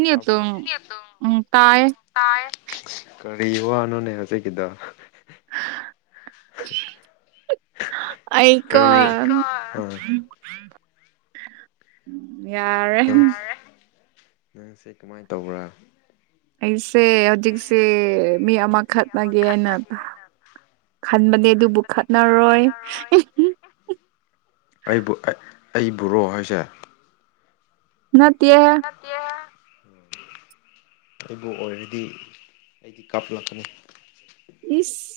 ꯅꯤꯇ ꯎꯝ ꯇꯥꯏꯌꯦ ꯇꯥꯢꯌꯦ ꯀꯔꯤ ꯋꯥ ꯅꯣꯅꯦꯁꯦ ꯍꯧꯖꯤꯛꯀꯤꯗꯣ [inaudible] ꯑꯩꯀꯣ ꯀꯔꯤ ꯑꯥ ꯌꯥꯔꯦ ꯅꯪ ꯅꯪꯁꯦ ꯀꯃꯥꯏꯅ ꯇꯧꯕ꯭ꯔꯥ ꯑꯩꯁꯦ ꯍꯧꯖꯤꯛꯁꯦ ꯃꯤ ꯑꯃꯈꯠꯅꯒꯦꯅ ꯈꯟꯕꯅꯦ ꯑꯗꯨꯕꯨ ꯈꯠꯅꯔꯣꯏ ꯑꯩꯕꯨ ꯑꯩꯕꯨꯔꯣ ꯍꯥꯏꯁꯦ ꯅꯠꯇꯦ ꯅꯠꯇꯦ ꯑꯩꯕꯨ ꯑꯣꯏꯔꯗꯤ ꯑꯩꯗꯤ ꯀꯥꯞꯂꯛꯀꯅꯤ ꯏꯁ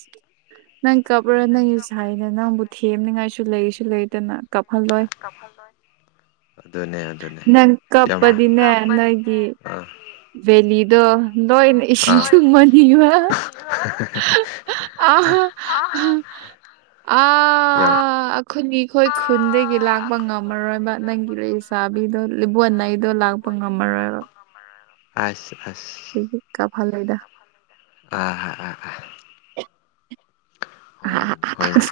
ꯅꯪ ꯀꯞꯄꯔꯥ ꯅꯪꯒꯤ ꯁꯥꯏꯅ ꯅꯪꯕꯨ ꯊꯦꯝꯅꯤꯡꯉꯥꯏꯁꯨ ꯂꯩꯁꯨ ꯂꯩꯗꯅ ꯀꯐꯜꯂꯣꯢ ꯑꯗꯨꯅꯦ ꯑꯗꯨꯅꯦ ꯅꯪ [unintelligible] ꯕꯦꯂꯤꯗꯣ ꯂꯣꯏꯅ ꯏꯁꯤꯡ ꯑꯥ ꯁꯨꯝꯃꯅꯤꯕ ꯑ ꯑ ꯌꯥꯝ ꯑꯈꯣꯏꯅꯤꯈꯣꯏ ꯈꯨꯟꯗꯒꯤ ꯂꯥꯛꯄ ꯉꯝꯃꯔꯣꯏꯕ ꯅꯪꯒꯤ ꯂꯩꯁꯥꯕꯤꯗꯣ ꯂꯤꯕꯣꯟꯅꯩꯗꯣ ꯂꯥꯛꯄ ꯉꯝꯃꯔꯣꯏꯕ ꯑꯁ ꯑꯁ ꯑꯗꯨꯒꯤ ꯀꯥꯐꯜꯂꯣꯏꯗ ꯑꯥꯥ ꯑꯥ ꯑꯥ ꯍꯣꯏꯅꯦ ꯍꯣꯏꯅꯦ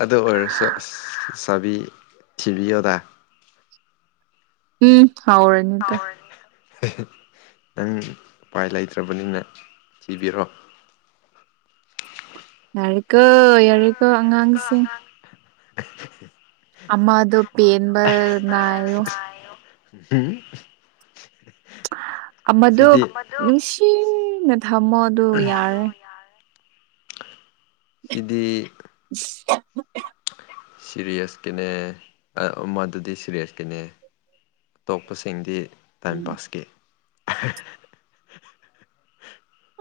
ꯑꯗꯨ ꯑꯣꯏꯔꯁꯨ ꯆꯥꯕꯤ ꯊꯤꯕꯤꯌꯣꯗ ꯎꯝ ꯍꯥꯎ ꯅꯪ ꯎꯄꯥꯏ ꯂꯩꯇ꯭ꯔꯕꯅꯤꯅ ꯊꯤꯕꯤꯔꯣ ꯌꯥꯔ ꯀ ꯑ ꯑꯃꯗꯣ ꯄꯦꯟꯕ ꯑꯉꯥꯡ ꯅꯥꯏꯌꯣ ꯑꯗꯨ ꯑꯃꯗꯣ ꯌꯥꯔꯦ ꯅꯨꯡꯁꯤꯅ ꯊꯝꯃꯣ ꯑꯗꯨ ꯌꯥꯔꯦ ꯁꯤꯗꯤ ꯎ ꯁꯤꯔꯤꯌꯁꯀꯤꯅꯦ ꯃꯗꯨꯗꯤ ꯁꯤꯔꯤꯌꯁꯀꯤꯅꯦ ꯑꯇꯣꯞꯄꯁꯤꯡꯗꯤ ꯇꯥꯏꯝ ꯎꯝ ꯄꯥꯁꯀꯤ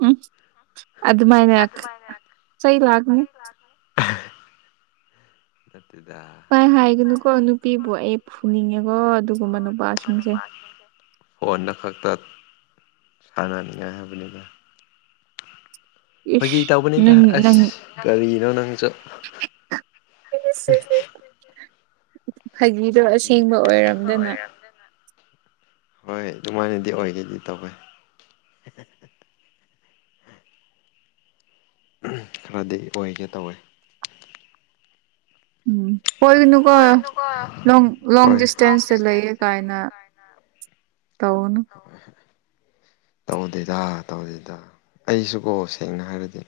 ꯎꯝ ꯑꯗ ꯃꯥꯏꯅꯦ ꯁꯩ ꯂꯒꯅꯤ ꯂꯦ ꯇꯗ ꯥꯏ ꯍꯥꯏꯒꯅꯨꯀꯣ ꯅꯨꯄꯤꯕꯨ ꯑꯩ ꯐꯨꯅꯤꯡꯉꯦꯀꯣ ꯑꯗꯨꯒꯨꯝꯕ ꯅꯨꯄꯥꯁꯤꯡꯁꯦ ꯐꯣꯟꯗ ꯈꯛꯇ ꯁꯥꯟꯅꯅꯤꯡꯉꯥꯏ ꯍꯥꯏꯕꯅꯤꯅ ꯐꯣꯏꯒꯤ ꯏꯁ ꯇꯧꯕꯅꯤꯗ ꯅꯪ ꯑꯁ ꯅꯪ ꯀꯒꯥꯔꯤꯅꯣ ꯅꯪ ꯆ [inaudible] ꯐꯥꯒꯤꯗꯣ ꯑꯁꯦꯡꯕ ꯑꯣꯏꯔꯝꯗꯅ ꯍꯣꯏ ꯑꯗꯨꯃꯥꯏꯅꯗꯤ ꯑꯣꯏꯒꯦꯗꯤ ꯇꯧꯋꯦ ꯈꯔꯗꯤ ꯑꯣꯏꯒꯦ ꯇꯧꯋꯦ ꯎꯝ ꯑꯣꯏꯒꯤꯅꯨꯀꯣ ꯂꯣꯡ ꯂꯣꯡ ꯍꯣꯏ ꯗꯤꯁꯇꯦꯟꯁꯇ ꯂꯩꯌꯦ ꯀꯥꯏꯅ ꯇꯧꯒꯅꯨ ꯍ ꯇꯧꯗꯦꯗ ꯇꯧꯗꯦꯗ ꯑꯩꯁꯨꯀꯣ ꯁꯦꯡꯅ ꯍꯥꯏꯔꯗꯤ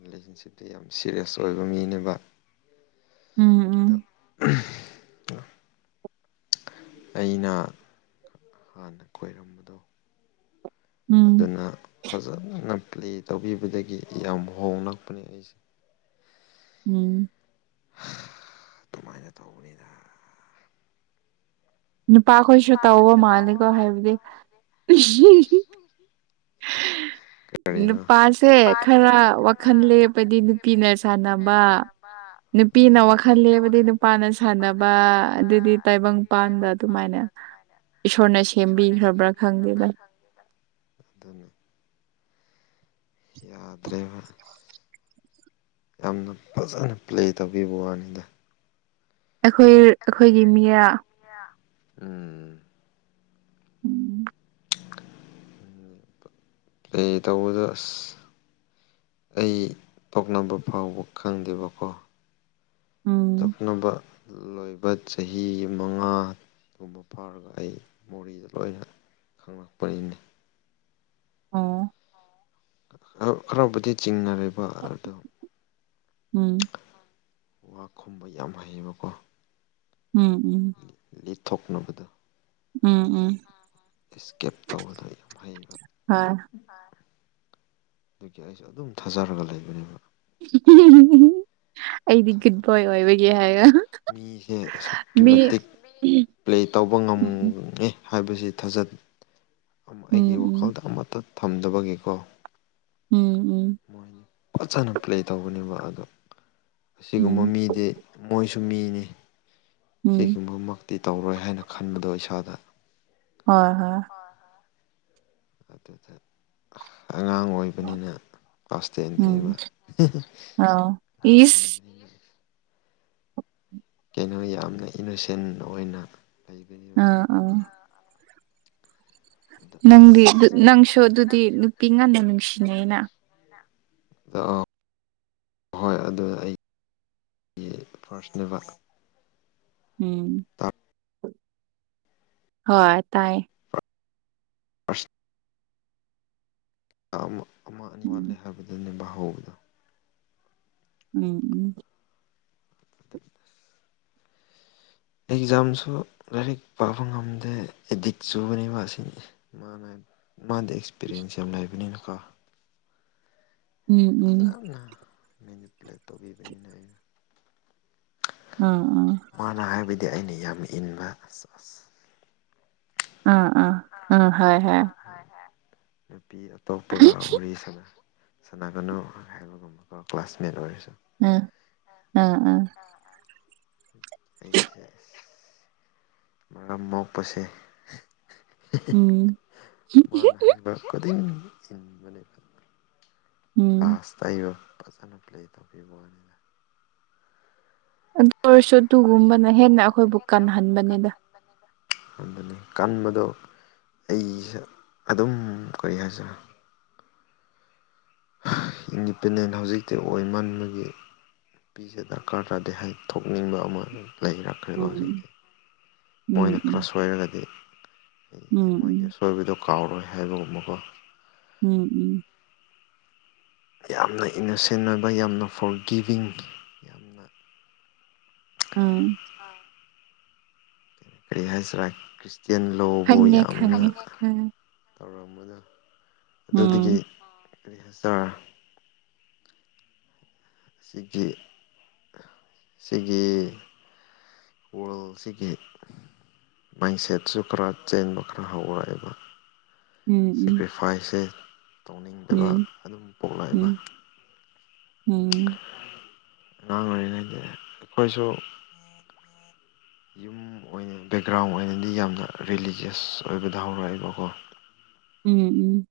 ꯔꯤꯂꯦꯁꯟꯁꯤꯞꯇ ꯌꯥꯝ ꯁꯤꯦꯔꯤꯌꯁ ꯑꯣꯏꯕ ꯃꯤꯅꯦꯕ ꯎꯝ ꯎꯝ ꯑꯗꯣ ꯑꯩꯅ ꯍꯥꯟꯅ ꯈꯣꯏꯔꯝꯕꯗꯣ ꯎꯝ ꯑꯗꯨꯅ ꯐꯖꯅ ꯄ꯭ꯂꯦ ꯇꯧꯕꯤꯕꯗꯒꯤ ꯌꯥꯝ ꯍꯣꯡꯡꯂꯛꯄꯅꯦ ꯑꯩꯁꯦ ꯎꯝ ꯑꯗꯨꯃꯥꯏꯅ ꯇꯧꯕꯅꯤꯅ ꯅꯨꯄꯥꯈꯣꯏꯁꯨ ꯇꯧꯕ ꯃꯥꯂꯦꯀꯣ ꯍꯥꯏꯕꯗꯤ [inaudible] ꯅꯨꯄꯥꯁꯦ ꯈꯔ ꯋꯥꯈꯜ ꯂꯦꯄꯗꯤ ꯅꯨꯄꯤꯅ ꯁꯥꯟꯅꯕ ꯅꯨꯄꯤꯅ ꯑꯗꯨꯅꯤꯗ ꯋꯥꯈꯜ ꯂꯦꯕꯗꯤ ꯅꯨꯄꯥꯅ ꯁꯥꯟꯅꯕ ꯑꯗꯨꯗꯤ ꯇꯥꯏꯕꯪꯄꯥꯟꯗ ꯑꯗꯨꯃꯥꯏꯅ ꯏꯁꯣꯔꯅ ꯁꯦꯝꯕꯤꯈ꯭ꯔꯕ꯭ꯔꯥ ꯈꯪꯗꯦꯗ ꯑꯗꯨ ꯌꯥꯗ꯭ꯔꯦꯕ ꯌꯥꯝꯅ ꯐꯖꯅ ꯄ꯭ꯂꯦ ꯇꯧꯕꯤꯕ ꯋꯥꯅꯤꯗ ꯑꯩꯈꯣꯏ ꯑꯩꯈꯣꯏ ꯑꯩꯈꯣꯏꯒꯤ ꯃꯤꯔ ꯎꯝ ꯎꯝ ꯑꯦ ꯇꯧꯕꯗꯣ ꯑꯁ ꯑꯩ ꯄꯣꯛꯅꯕ ꯐꯥꯎꯕ ꯈꯪꯗꯦꯕꯀꯣ ꯎꯝ ꯇꯣꯛꯅꯕ ꯂꯣꯏꯕ ꯆꯍꯤ ꯃꯉꯥ ꯨꯝꯕ ꯐꯥꯔꯒ ꯑꯩ ꯃꯣꯔꯦꯗ ꯂꯣꯏꯅ ꯈꯪꯂꯛꯄꯅꯤꯅꯦ ꯑꯣ ꯍꯔꯥꯎꯕꯗꯤ ꯆꯤꯡꯅꯔꯤꯕ ꯑꯗꯨꯗꯣ ꯎꯝ ꯋꯥ ꯈꯨꯝꯕ ꯌꯥꯝ ꯍꯩꯌꯦꯕꯀꯣ ꯎꯝ ꯎꯝ ꯂꯤꯠꯊꯣꯛꯅꯕꯗꯣ ꯎꯝ ꯎꯝ ꯏꯁꯀꯦꯞ ꯇꯧꯕꯗ ꯌꯥꯝ ꯍꯩꯕ ꯍꯣꯏ ꯑꯗꯨꯒꯤ ꯑꯩꯁꯨ ꯑꯗꯨꯝ ꯊꯥꯖꯔꯒ ꯂꯩꯕꯅꯦꯕ ꯑꯩꯗꯤ ꯒꯨꯠ ꯊꯥꯖꯕ ꯕꯣꯏ ꯑꯣꯏꯕꯒꯤ ꯍꯥꯏꯔꯣ ꯃꯤꯁꯦ ꯑꯁꯨꯛꯀꯤ ꯃꯇꯤꯛ ꯄ꯭ꯂꯦ ꯇꯧꯕ ꯎꯝ ꯉꯝꯉꯦ ꯍꯥꯏꯕꯁꯤ ꯊꯥꯖꯠ ꯑꯩꯒꯤ ꯎꯝ ꯋꯥꯈꯜꯗ ꯑꯃꯠꯇ ꯊꯝꯗꯕꯒꯤꯀꯣ ꯎꯝ ꯎꯝ ꯃꯣꯏ ꯐꯖꯅ ꯄ꯭ꯂꯦ ꯇꯧꯕꯅꯦꯕ ꯑꯗꯣ ꯑꯁꯤꯒꯨꯝꯕ ꯎꯝ ꯃꯤꯗꯤ ꯃꯣꯏꯁꯨ ꯁꯨꯝꯃꯤꯅꯤ ꯎꯝ ꯁꯤꯒꯨꯝꯕꯃꯛꯇꯤ ꯇꯧꯔꯣꯏ ꯍꯥꯏꯅ ꯈꯟꯕꯗꯣ ꯏꯁꯥꯗ ꯍꯣꯏ ꯍꯣꯏ ꯑꯗꯨꯗ ꯑꯉꯥꯡ ꯑꯣꯏ ꯕꯅꯤꯅ ꯑꯁꯇꯦ ꯏꯟꯗꯤꯅꯤꯕ ꯎꯝ ꯑ ꯏꯁ ꯀꯩꯅꯣ ꯌꯥꯝꯅ ꯏꯅꯣꯁꯦꯟ ꯑꯣꯏꯅ ꯂꯩꯕꯅꯦꯕ ꯑ ꯑꯗ ꯅꯪꯗꯤ ꯑꯁ ꯅꯪꯁꯨ ꯑꯗꯨꯗꯤ ꯅꯨꯄꯤ ꯉꯟꯅ ꯅꯨꯡꯁꯤꯅꯩꯩꯅ ꯑ ꯍꯣꯏ ꯑꯗꯨ ꯑꯩ ꯑꯩ ꯐꯥꯔꯁꯅꯦꯕ ꯎꯝ ꯍꯣꯏ ꯑ ꯇꯥꯏ ꯑꯁ ꯑꯃ ꯑꯅꯤ ꯋꯥꯠꯂꯦ ꯎꯝ ꯍꯥꯏꯕꯗꯨꯅꯦꯕ ꯍꯧꯕꯗꯣ ꯎꯝ ꯎꯝ ꯑꯦꯛꯖꯥꯝꯁꯨ ꯂꯥꯏꯔꯤꯛ ꯄꯥꯕ ꯉꯝꯗꯦ ꯑꯦꯗꯤꯛ ꯆꯨꯕꯅꯦꯕ ꯑꯁꯤꯅꯤ ꯃꯥ ꯃꯥꯗ ꯑꯦꯛꯁꯄꯤꯔꯤꯌꯦꯟꯁ ꯌꯥꯝ ꯂꯩꯕꯅꯤꯅꯀꯣ ꯎꯝ ꯎꯝ ꯃꯤꯅ ꯄ꯭ꯂꯦ ꯇꯧꯕꯤꯕꯅꯤꯅ ꯑꯩ ꯎꯝ ꯎꯝ ꯀꯥꯟꯅ ꯍꯥꯏꯕꯗꯤ ꯑꯩꯅ ꯌꯥꯝ ꯏꯟꯕ ꯎꯝ ꯎꯝ ꯎꯝ ꯍ ꯍ ꯅꯨꯄꯤ ꯑꯇꯣꯞꯄꯒ ꯋꯥꯔꯤꯔꯤꯁꯅ ꯁꯅꯥꯒꯅꯨ ꯍꯥꯏꯕꯒꯨꯝꯕꯀ ꯀ꯭ꯂꯥꯁꯃꯦꯠ ꯑꯣꯏꯔꯁꯨ ꯎꯝ ꯎꯝ ꯑꯩꯁ ꯃꯔꯝ ꯃꯣꯛꯄꯁꯦ ꯎꯝ ꯃꯥꯅ ꯍꯥꯏ ꯀꯣꯏ ꯎꯝ ꯀ꯭ꯂꯥꯁ ꯑꯩꯕꯨ ꯐꯖꯅ ꯄ꯭ꯂꯦ ꯇꯧꯕꯤꯕꯅꯤꯅ ꯁꯇꯨꯒꯨꯝꯕꯅ ꯍꯦꯟꯅ ꯑꯩꯈꯣꯏꯕꯨ ꯀꯟꯍꯟꯕꯅꯤꯗ ꯑꯗꯨꯅꯤ ꯀꯟꯕꯗꯣ ꯑꯩꯁꯦ ꯑꯗꯨꯝ ꯀꯔꯤ ꯍꯥꯏꯁꯤꯔꯦ ꯏꯟꯗꯤꯄꯦꯟꯗꯦꯟ ꯍꯧꯖꯤꯛꯇꯤ ꯑꯣꯏꯃꯟꯕꯒꯤ ꯄꯄꯤꯁꯦ ꯗꯔꯀꯥꯔ ꯇꯥꯗꯦ ꯍꯥꯏ ꯊꯣꯛꯅꯤꯡꯕ ꯑꯃ ꯂꯩꯔ ꯈꯕ ꯎꯝ ꯍꯧꯖꯤꯛꯇꯤ ꯃꯣꯏꯅ ꯈꯔ ꯎꯝ ꯁꯣꯏꯔꯒꯗꯤ ꯎꯝ ꯍꯥꯏꯗꯤ ꯎꯝ ꯃꯣꯏꯒꯤꯁ ꯑꯣꯏꯕꯗꯣ ꯀꯥꯎꯔꯣꯏ ꯍꯥꯏꯕꯒꯨꯝꯕꯀꯣ ꯎꯝ ꯎꯝ ꯌꯥꯝꯅ ꯏꯅꯣꯁꯦꯟ ꯑꯣꯏꯕ ꯌꯥꯝꯅ ꯐꯣꯔ ꯒꯤꯕꯤꯡ ꯑꯥ ꯑꯥ ꯀꯔꯤ ꯀꯔꯤ ꯍꯥꯏꯁꯤꯔꯥ ꯈ꯭ꯔꯤꯁꯇꯌꯥꯦꯟ ꯂꯣꯕꯨ ꯈꯪꯉꯦ ꯌꯥꯝꯅ ꯈꯪꯉꯦ ꯎꯝ ꯇꯧꯔꯝꯕꯗꯣ ꯑꯗꯨꯗꯒꯤ ꯎꯝ ꯀꯔꯤ ꯍꯥꯏꯇꯥꯔ ꯑꯁꯤꯒꯤꯒꯤ ꯁꯤꯒꯦ ꯋꯥꯜꯁꯤꯒꯦ ꯃꯥꯏꯟꯁꯦꯠꯁꯨ ꯈꯔ ꯆꯦꯟꯕ ꯈꯔ ꯍꯧꯔꯛꯑꯦꯕ ꯎꯝ ꯁꯦꯀ꯭ꯔꯤꯐꯥꯏꯁꯁꯦ ꯇꯧꯅꯤꯡꯗꯕ ꯎꯝ ꯑꯗꯨꯝ ꯄꯣꯛꯂꯛꯏꯕ ꯎꯝ ꯎꯝ ꯑꯉꯥꯡ ꯑꯣꯏꯔꯤꯉꯩꯒꯤ ꯑꯩꯈꯣꯏꯁꯨ ꯌꯨꯝ ꯑꯣꯏꯅ ꯕꯦꯛꯒ꯭ꯔꯥꯎꯟ ꯑꯣꯏꯅꯗꯤ ꯌꯥꯝꯅ ꯔꯤꯂꯤꯖꯤꯁ ꯑꯣꯏꯕꯗ ꯍꯧꯔꯛꯑꯦꯕꯀꯣ ꯎꯝ ꯎꯝ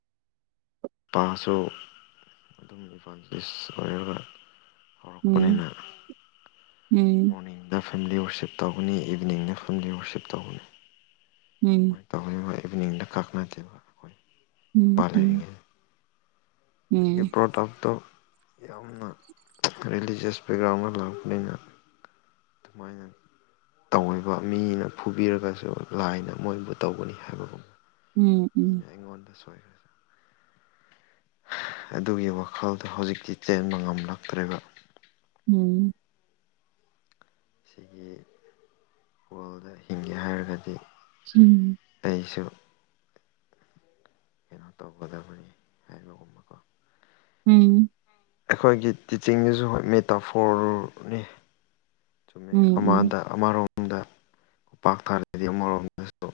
ꯅꯨꯄꯥꯁꯨ ꯑꯗꯨꯝ ꯏꯝꯐꯥꯜ ꯏꯁ ꯑꯣꯏꯔꯒ ꯎꯝ ꯎꯝ ꯍꯧꯔꯛꯄꯅꯤꯅ ꯎꯝ ꯎꯝ ꯎꯝ ꯃꯣꯔꯅꯤꯡ ꯗ ꯐꯦꯃꯤꯂꯤ ꯋꯔꯁꯤꯞ ꯇꯧꯧꯕꯅꯤ ꯏꯚꯅꯤꯡꯗ ꯐꯦꯃꯤꯂꯤ ꯋꯔꯁꯤꯞ ꯇꯧꯒꯅꯤ ꯎꯝ ꯇꯧꯅꯤꯡꯅ ꯏꯚꯅꯤꯡꯗ ꯀꯛꯅꯗꯦꯕ ꯑꯩꯈꯣꯏ ꯏꯄꯥ ꯎꯝ ꯎꯝ ꯂꯩꯔꯤꯉꯩ ꯑꯗꯒꯤ ꯄ꯭ꯔꯣꯗꯞꯇꯣ ꯌꯥꯝꯅ ꯔꯤꯂꯤꯖꯤꯁ ꯕꯦꯛꯒ꯭ꯔꯥꯎꯟ ꯑꯃ ꯂꯥꯛꯄꯅꯤꯅ ꯑꯗꯨꯃꯥꯏꯅ ꯇꯧꯕ ꯃꯤꯅ ꯐꯨꯕꯤꯔꯒꯁꯨ ꯂꯥꯏꯅ ꯃꯣꯏꯕꯨ ꯇꯧꯒꯅꯤ ꯍꯥꯏꯕꯕꯨ ꯃꯤꯅꯦ ꯎꯝ ꯑꯩꯉꯣꯟꯗ ꯁꯣꯏꯔ ꯑꯗꯨꯒꯤ ꯋꯥꯈꯜꯗꯣ ꯍꯧꯖꯤꯛꯇꯤ ꯆꯦꯟꯕ ꯉꯝꯂꯛꯇ꯭ꯔꯦꯕ ꯎꯝ ꯁꯤꯒꯤ ꯋꯥꯔꯜꯗ ꯍꯤꯡꯒꯦ ꯍꯥꯏꯔꯒꯗꯤ ꯎꯝ ꯑꯩꯁꯨ ꯀꯩꯅꯣ ꯇꯧꯒꯗꯕꯅꯤ ꯍꯥꯏꯕꯒꯨꯝꯕꯀꯣ ꯎꯝ ꯑꯩꯈꯣꯏꯒꯤ ꯇꯤꯆꯤꯡꯗꯨꯁꯨ ꯍꯣꯏ ꯃꯤ ꯇꯥꯐꯣꯔꯅꯤ ꯆꯨꯝꯃꯦ ꯑꯃꯗ ꯑꯃꯔꯣꯝꯗ ꯎꯄꯥꯛ ꯊꯥꯔꯒꯗꯤ ꯑꯃꯔꯣꯝꯗꯁꯨ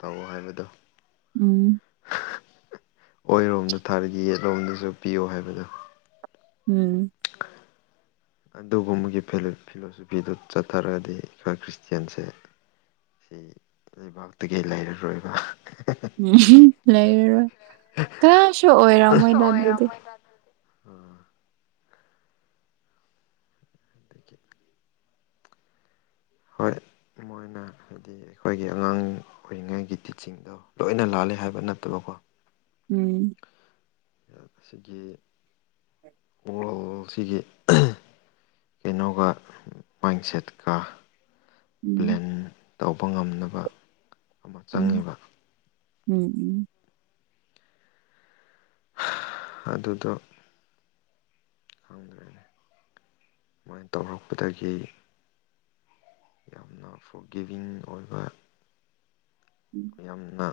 ꯇꯧ ꯍꯥꯏꯕꯗꯣ ꯎꯝ ꯑꯣꯏꯔꯣꯝꯗ ꯊꯥꯔꯒ ꯌꯦꯠꯂꯣꯝꯗꯁꯨ ꯄꯤꯌꯣ ꯍꯥꯏꯕꯗꯣ ꯎꯝ ꯑꯗꯨꯒꯨꯝꯕꯒꯤ ꯐꯤꯂꯣꯁꯣꯐꯤꯗꯨ ꯆꯠꯊꯔꯒꯗꯤ ꯑꯩꯈꯣꯏ ꯈ꯭ꯔꯤꯁꯇꯌꯥꯟꯁꯦ ꯁꯤ ꯂꯩꯕꯥꯛꯇꯒꯤ ꯂꯩꯔꯔꯣꯏꯕ ꯎꯝ ꯂꯩꯔꯔꯣꯏ ꯀꯌꯥꯁꯨ ꯑꯣꯏꯔꯝ ꯃꯣꯏ ꯑꯗꯨꯗꯤ [unintelligible] ꯎꯝ [inaudible] [unintelligible] ꯍꯣꯏ ꯃꯣꯏꯅ ꯍꯥꯏ ꯍꯥꯏꯗꯤ ꯑꯩꯈꯣꯏꯒꯤ ꯑꯉꯥꯡ ꯑꯣꯏꯔꯤꯉꯩꯒꯤ ꯇꯤꯆꯤꯡꯗꯣ ꯂꯣꯏꯅ ꯂꯥꯂꯦ ꯍꯥꯏꯕ ꯅꯠꯇꯕꯀꯣ ꯎꯝ ꯑꯁꯤꯒꯤ ꯍ ꯋꯜꯁꯤꯒꯤ ꯀꯩꯅꯣꯒ ꯃꯥꯏꯟꯁꯦꯠꯀ ꯎꯝ ꯕ꯭ꯂꯦꯟ ꯇꯧꯕ ꯉꯝꯅꯕ ꯑꯃ ꯎꯝ ꯆꯪꯉꯦꯕ ꯎꯝ ꯎꯝ ꯑꯗꯨꯗꯣ ꯈꯪꯗ꯭ꯔꯦꯅꯤ ꯁꯨꯃꯥꯏꯅ ꯇꯧꯔꯛꯄꯗꯒꯤ ꯌꯥꯝꯅ ꯐꯣꯔꯒꯤꯕꯤꯡ ꯑꯣꯏꯕ ꯎꯝ ꯌꯥꯝꯅ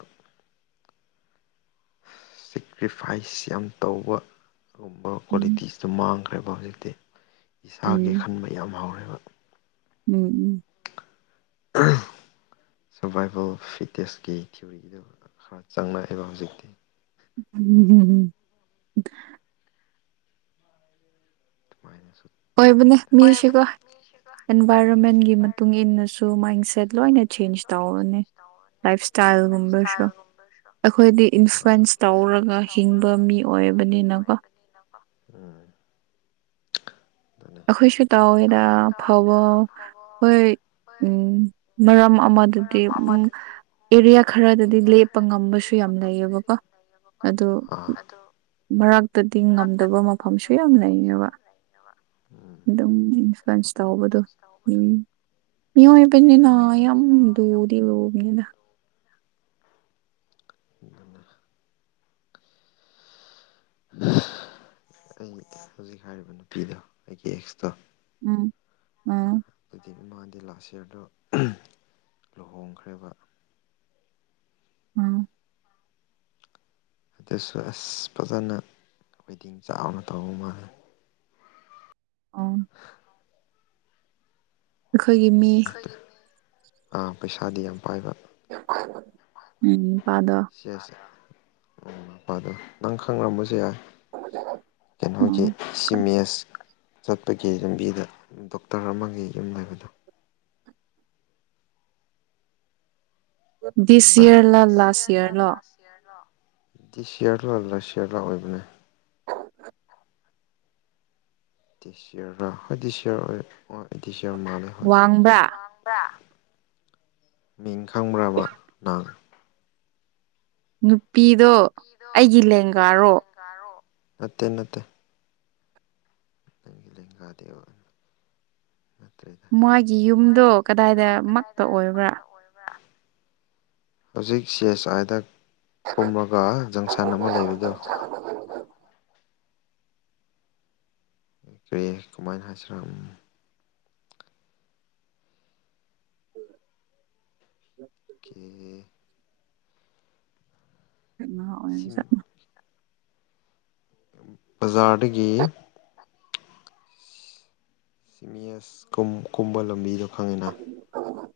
ꯁꯦꯀ꯭ꯔꯤꯐꯥꯏꯁ ꯌꯥꯝ ꯇꯧꯕ ꯑꯗꯨꯒꯨꯝꯕ ꯀ꯭ꯋꯥꯂꯤꯇꯤꯁ ꯁ ꯃꯥꯡꯈ꯭ꯔꯦꯕ ꯍꯧꯖꯤꯛꯇꯤ ꯏꯁꯥꯒꯤ ꯎꯝ ꯈꯟꯕ ꯌꯥꯝ ꯍꯧꯔꯦꯕ ꯎꯝ ꯎꯝ ꯁꯔꯚꯏꯚꯦꯜ ꯐꯤꯠꯅꯦꯁꯀꯤ ꯊꯤꯑꯣꯔꯤꯗꯨ ꯈꯔ ꯆꯪꯉꯛꯑꯦꯕ ꯍꯧꯖꯤꯛꯇꯤ ꯎꯝ ꯎꯝ ꯎꯝ ꯃꯥꯏꯅꯦꯁꯨ ꯑꯣꯏꯕꯅꯦ ꯃꯤꯁꯤꯒꯣ ꯂꯥꯏꯞ ꯑꯦꯟꯚꯥꯏꯔꯣꯟꯃꯦꯟꯒꯤ ꯃꯇꯨꯡ ꯏꯟꯅꯁꯨ ꯃꯥꯏꯟꯁꯦꯠ ꯂꯣꯏꯅ ꯆꯦꯟꯖ ꯑꯁꯦꯠꯣ ꯇꯧꯔꯅꯤ ꯅ ꯂꯥꯏꯐ ꯆꯁ ꯇꯅꯤ ꯂꯐ ꯁꯇꯥꯏꯜ ꯔꯨꯝꯕꯁ ꯑꯦꯛꯁꯄꯦꯟꯁ ꯇꯧꯔꯒ ꯍꯤꯡꯕ ꯃꯤ ꯑꯣꯏꯕꯅꯤꯅꯀꯣ ꯎꯝ ꯑꯗꯨꯅꯦ ꯑꯩꯈꯣꯏꯁꯨ ꯇꯥꯎꯋꯦꯗ ꯐꯥꯎꯕ ꯍꯣꯏ ꯎꯝ ꯃꯔꯝ ꯑꯃꯗꯗꯤ ꯎꯝ ꯑꯦꯔꯤꯌꯥ ꯈꯔꯗꯗꯤ ꯑꯦꯔꯤꯌꯥ ꯂꯦꯞꯄ ꯈꯔꯗꯗꯤ ꯉꯝꯕꯁꯨ ꯂꯦꯞꯄ ꯌꯥꯝ ꯉꯝꯕꯁꯨ ꯂꯩꯌꯦꯕꯀꯣ ꯌꯥꯝ ꯂꯩꯌꯦꯕꯀꯣ ꯑꯗꯨ ꯑꯗꯣ ꯃꯔꯛꯇꯗꯤ ꯉꯝꯗꯕ ꯃꯐꯝꯁꯨ ꯌꯥꯝ ꯂꯩꯅꯦꯕ ꯑꯗꯨꯝ ꯏꯟꯐ꯭ꯂꯨꯋꯟꯁ ꯇꯧꯕꯗꯣ ꯃꯤ ꯑꯣꯏꯕꯅꯦ ꯅ ꯌꯥꯝ ꯂꯨꯘꯤ ꯂꯨꯕꯅꯦꯘ [inaudible] ꯑꯩ ꯍꯧꯖꯤꯛ ꯍꯥꯏꯔꯤꯕ ꯅꯨꯄꯤꯗꯣ ꯑꯩꯒꯤ ꯑꯦꯛꯁꯇꯣ ꯎꯝ ꯑꯝ ꯑꯗꯨꯗꯤ ꯏꯃꯥꯗꯤ ꯂꯥꯁ ꯏꯌꯥꯔꯗꯣ ꯂꯨꯍꯣꯡꯈ꯭ꯔꯦꯕ ꯎꯝ ꯑꯗꯨꯁꯨ ꯑꯁ ꯐꯖꯅ ꯑꯩꯈꯣꯏꯗꯤꯡ ꯆꯥꯎꯅ ꯇꯧꯕ ꯃꯥꯜꯂꯦ ꯑꯥ ꯑꯩꯈꯣꯏꯒꯤ ꯃꯤ ꯄꯩꯁꯥꯗꯤ ꯌꯥꯝ ꯄꯥꯏꯕ ꯎꯝ ꯄꯥꯗꯣ ꯁꯤ ꯑꯁꯦ ꯎ ꯃꯄꯥꯗꯣ ꯅꯪ ꯈꯪꯂꯝꯁꯨ ꯌꯥꯏ ꯀꯩꯅꯣ ꯗꯤ ꯎꯝ ꯁꯤꯃꯦ ꯑꯦꯁ ꯆꯠꯄꯒꯤ ꯂꯝꯕꯤꯗ ꯗꯣꯛꯇꯔ ꯑꯃꯒꯤ ꯌꯨꯝ ꯂꯩꯕꯗꯣ ꯗꯤꯁ ꯏꯌꯥꯔꯂ ꯂꯥꯁ ꯏꯌꯔ ꯂꯣ ꯗꯤ ꯁꯤꯌꯥꯔꯂꯣꯜꯂꯥ ꯁꯤꯌꯥꯔꯂꯥ ꯑꯣꯏꯕꯅꯦ ꯗꯤ ꯁꯤꯌꯔꯒ ꯍꯥꯏꯗꯤ ꯁꯤꯌꯥꯔ ꯑꯣꯏ ꯑꯩꯗꯤ ꯁꯤꯌꯥꯔ ꯃꯥꯥꯟꯂꯦ ꯋꯥꯡꯕ ꯃꯤ ꯈꯪꯕ꯭ꯔꯕ ꯅꯪ ꯅꯨꯄꯤꯗꯣ ꯑꯩꯒꯤ ꯂꯦꯡꯒꯥꯔꯣ ꯅꯠꯇꯦ ꯅꯠꯇꯦ ꯅꯪꯒꯤ ꯂꯦꯡꯒꯥꯗꯦꯕꯅꯤ ꯃꯥꯒꯤ ꯌꯨꯝꯗꯣ ꯃꯥꯒꯤ ꯌꯨꯝꯗꯣ ꯀꯗꯥꯏꯗ ꯃꯛꯇ ꯀꯗꯥꯏꯗ ꯑꯣꯏꯕ꯭ꯔꯥ ꯃꯛꯇ ꯑꯣꯏꯕ꯭ꯔꯥ ꯍꯧꯖꯤꯛ ꯁꯤ ꯑꯦꯁ ꯑꯥꯏꯗ ꯀꯨꯝꯃꯒ ꯖꯪꯁꯟ ꯑꯃ ꯂꯩꯔꯤꯗꯨꯣ ꯀꯔꯤꯦ ꯀꯃꯥꯏꯅ ꯍꯥꯏꯁꯤꯔꯥ ꯀ ꯉꯥ ꯑꯣꯏꯔꯤ ꯁꯤꯝ ꯆꯠꯅ ꯖꯥꯠꯒꯤ ꯁꯤꯃꯤꯌꯁ ꯀꯨꯝ ꯀꯨꯝꯕ ꯂꯝꯕꯤꯗ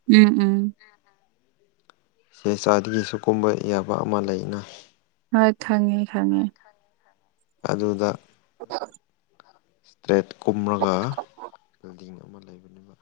ꯎꯝ ꯎꯝ ꯆꯦ ꯆꯥꯗꯒꯤꯁꯨ ꯀꯨꯝꯕ ꯌꯥꯕ ꯑꯃ ꯂꯩꯅ ꯍꯣꯏ ꯍꯪꯉꯦ ꯑꯗꯨꯗ ꯑꯣ ꯏꯁꯇ꯭ꯔꯦꯠ ꯀꯨꯝꯔꯒ ꯕꯤꯜꯗꯤꯡ ꯑꯃ ꯂꯩꯕꯅꯦꯕ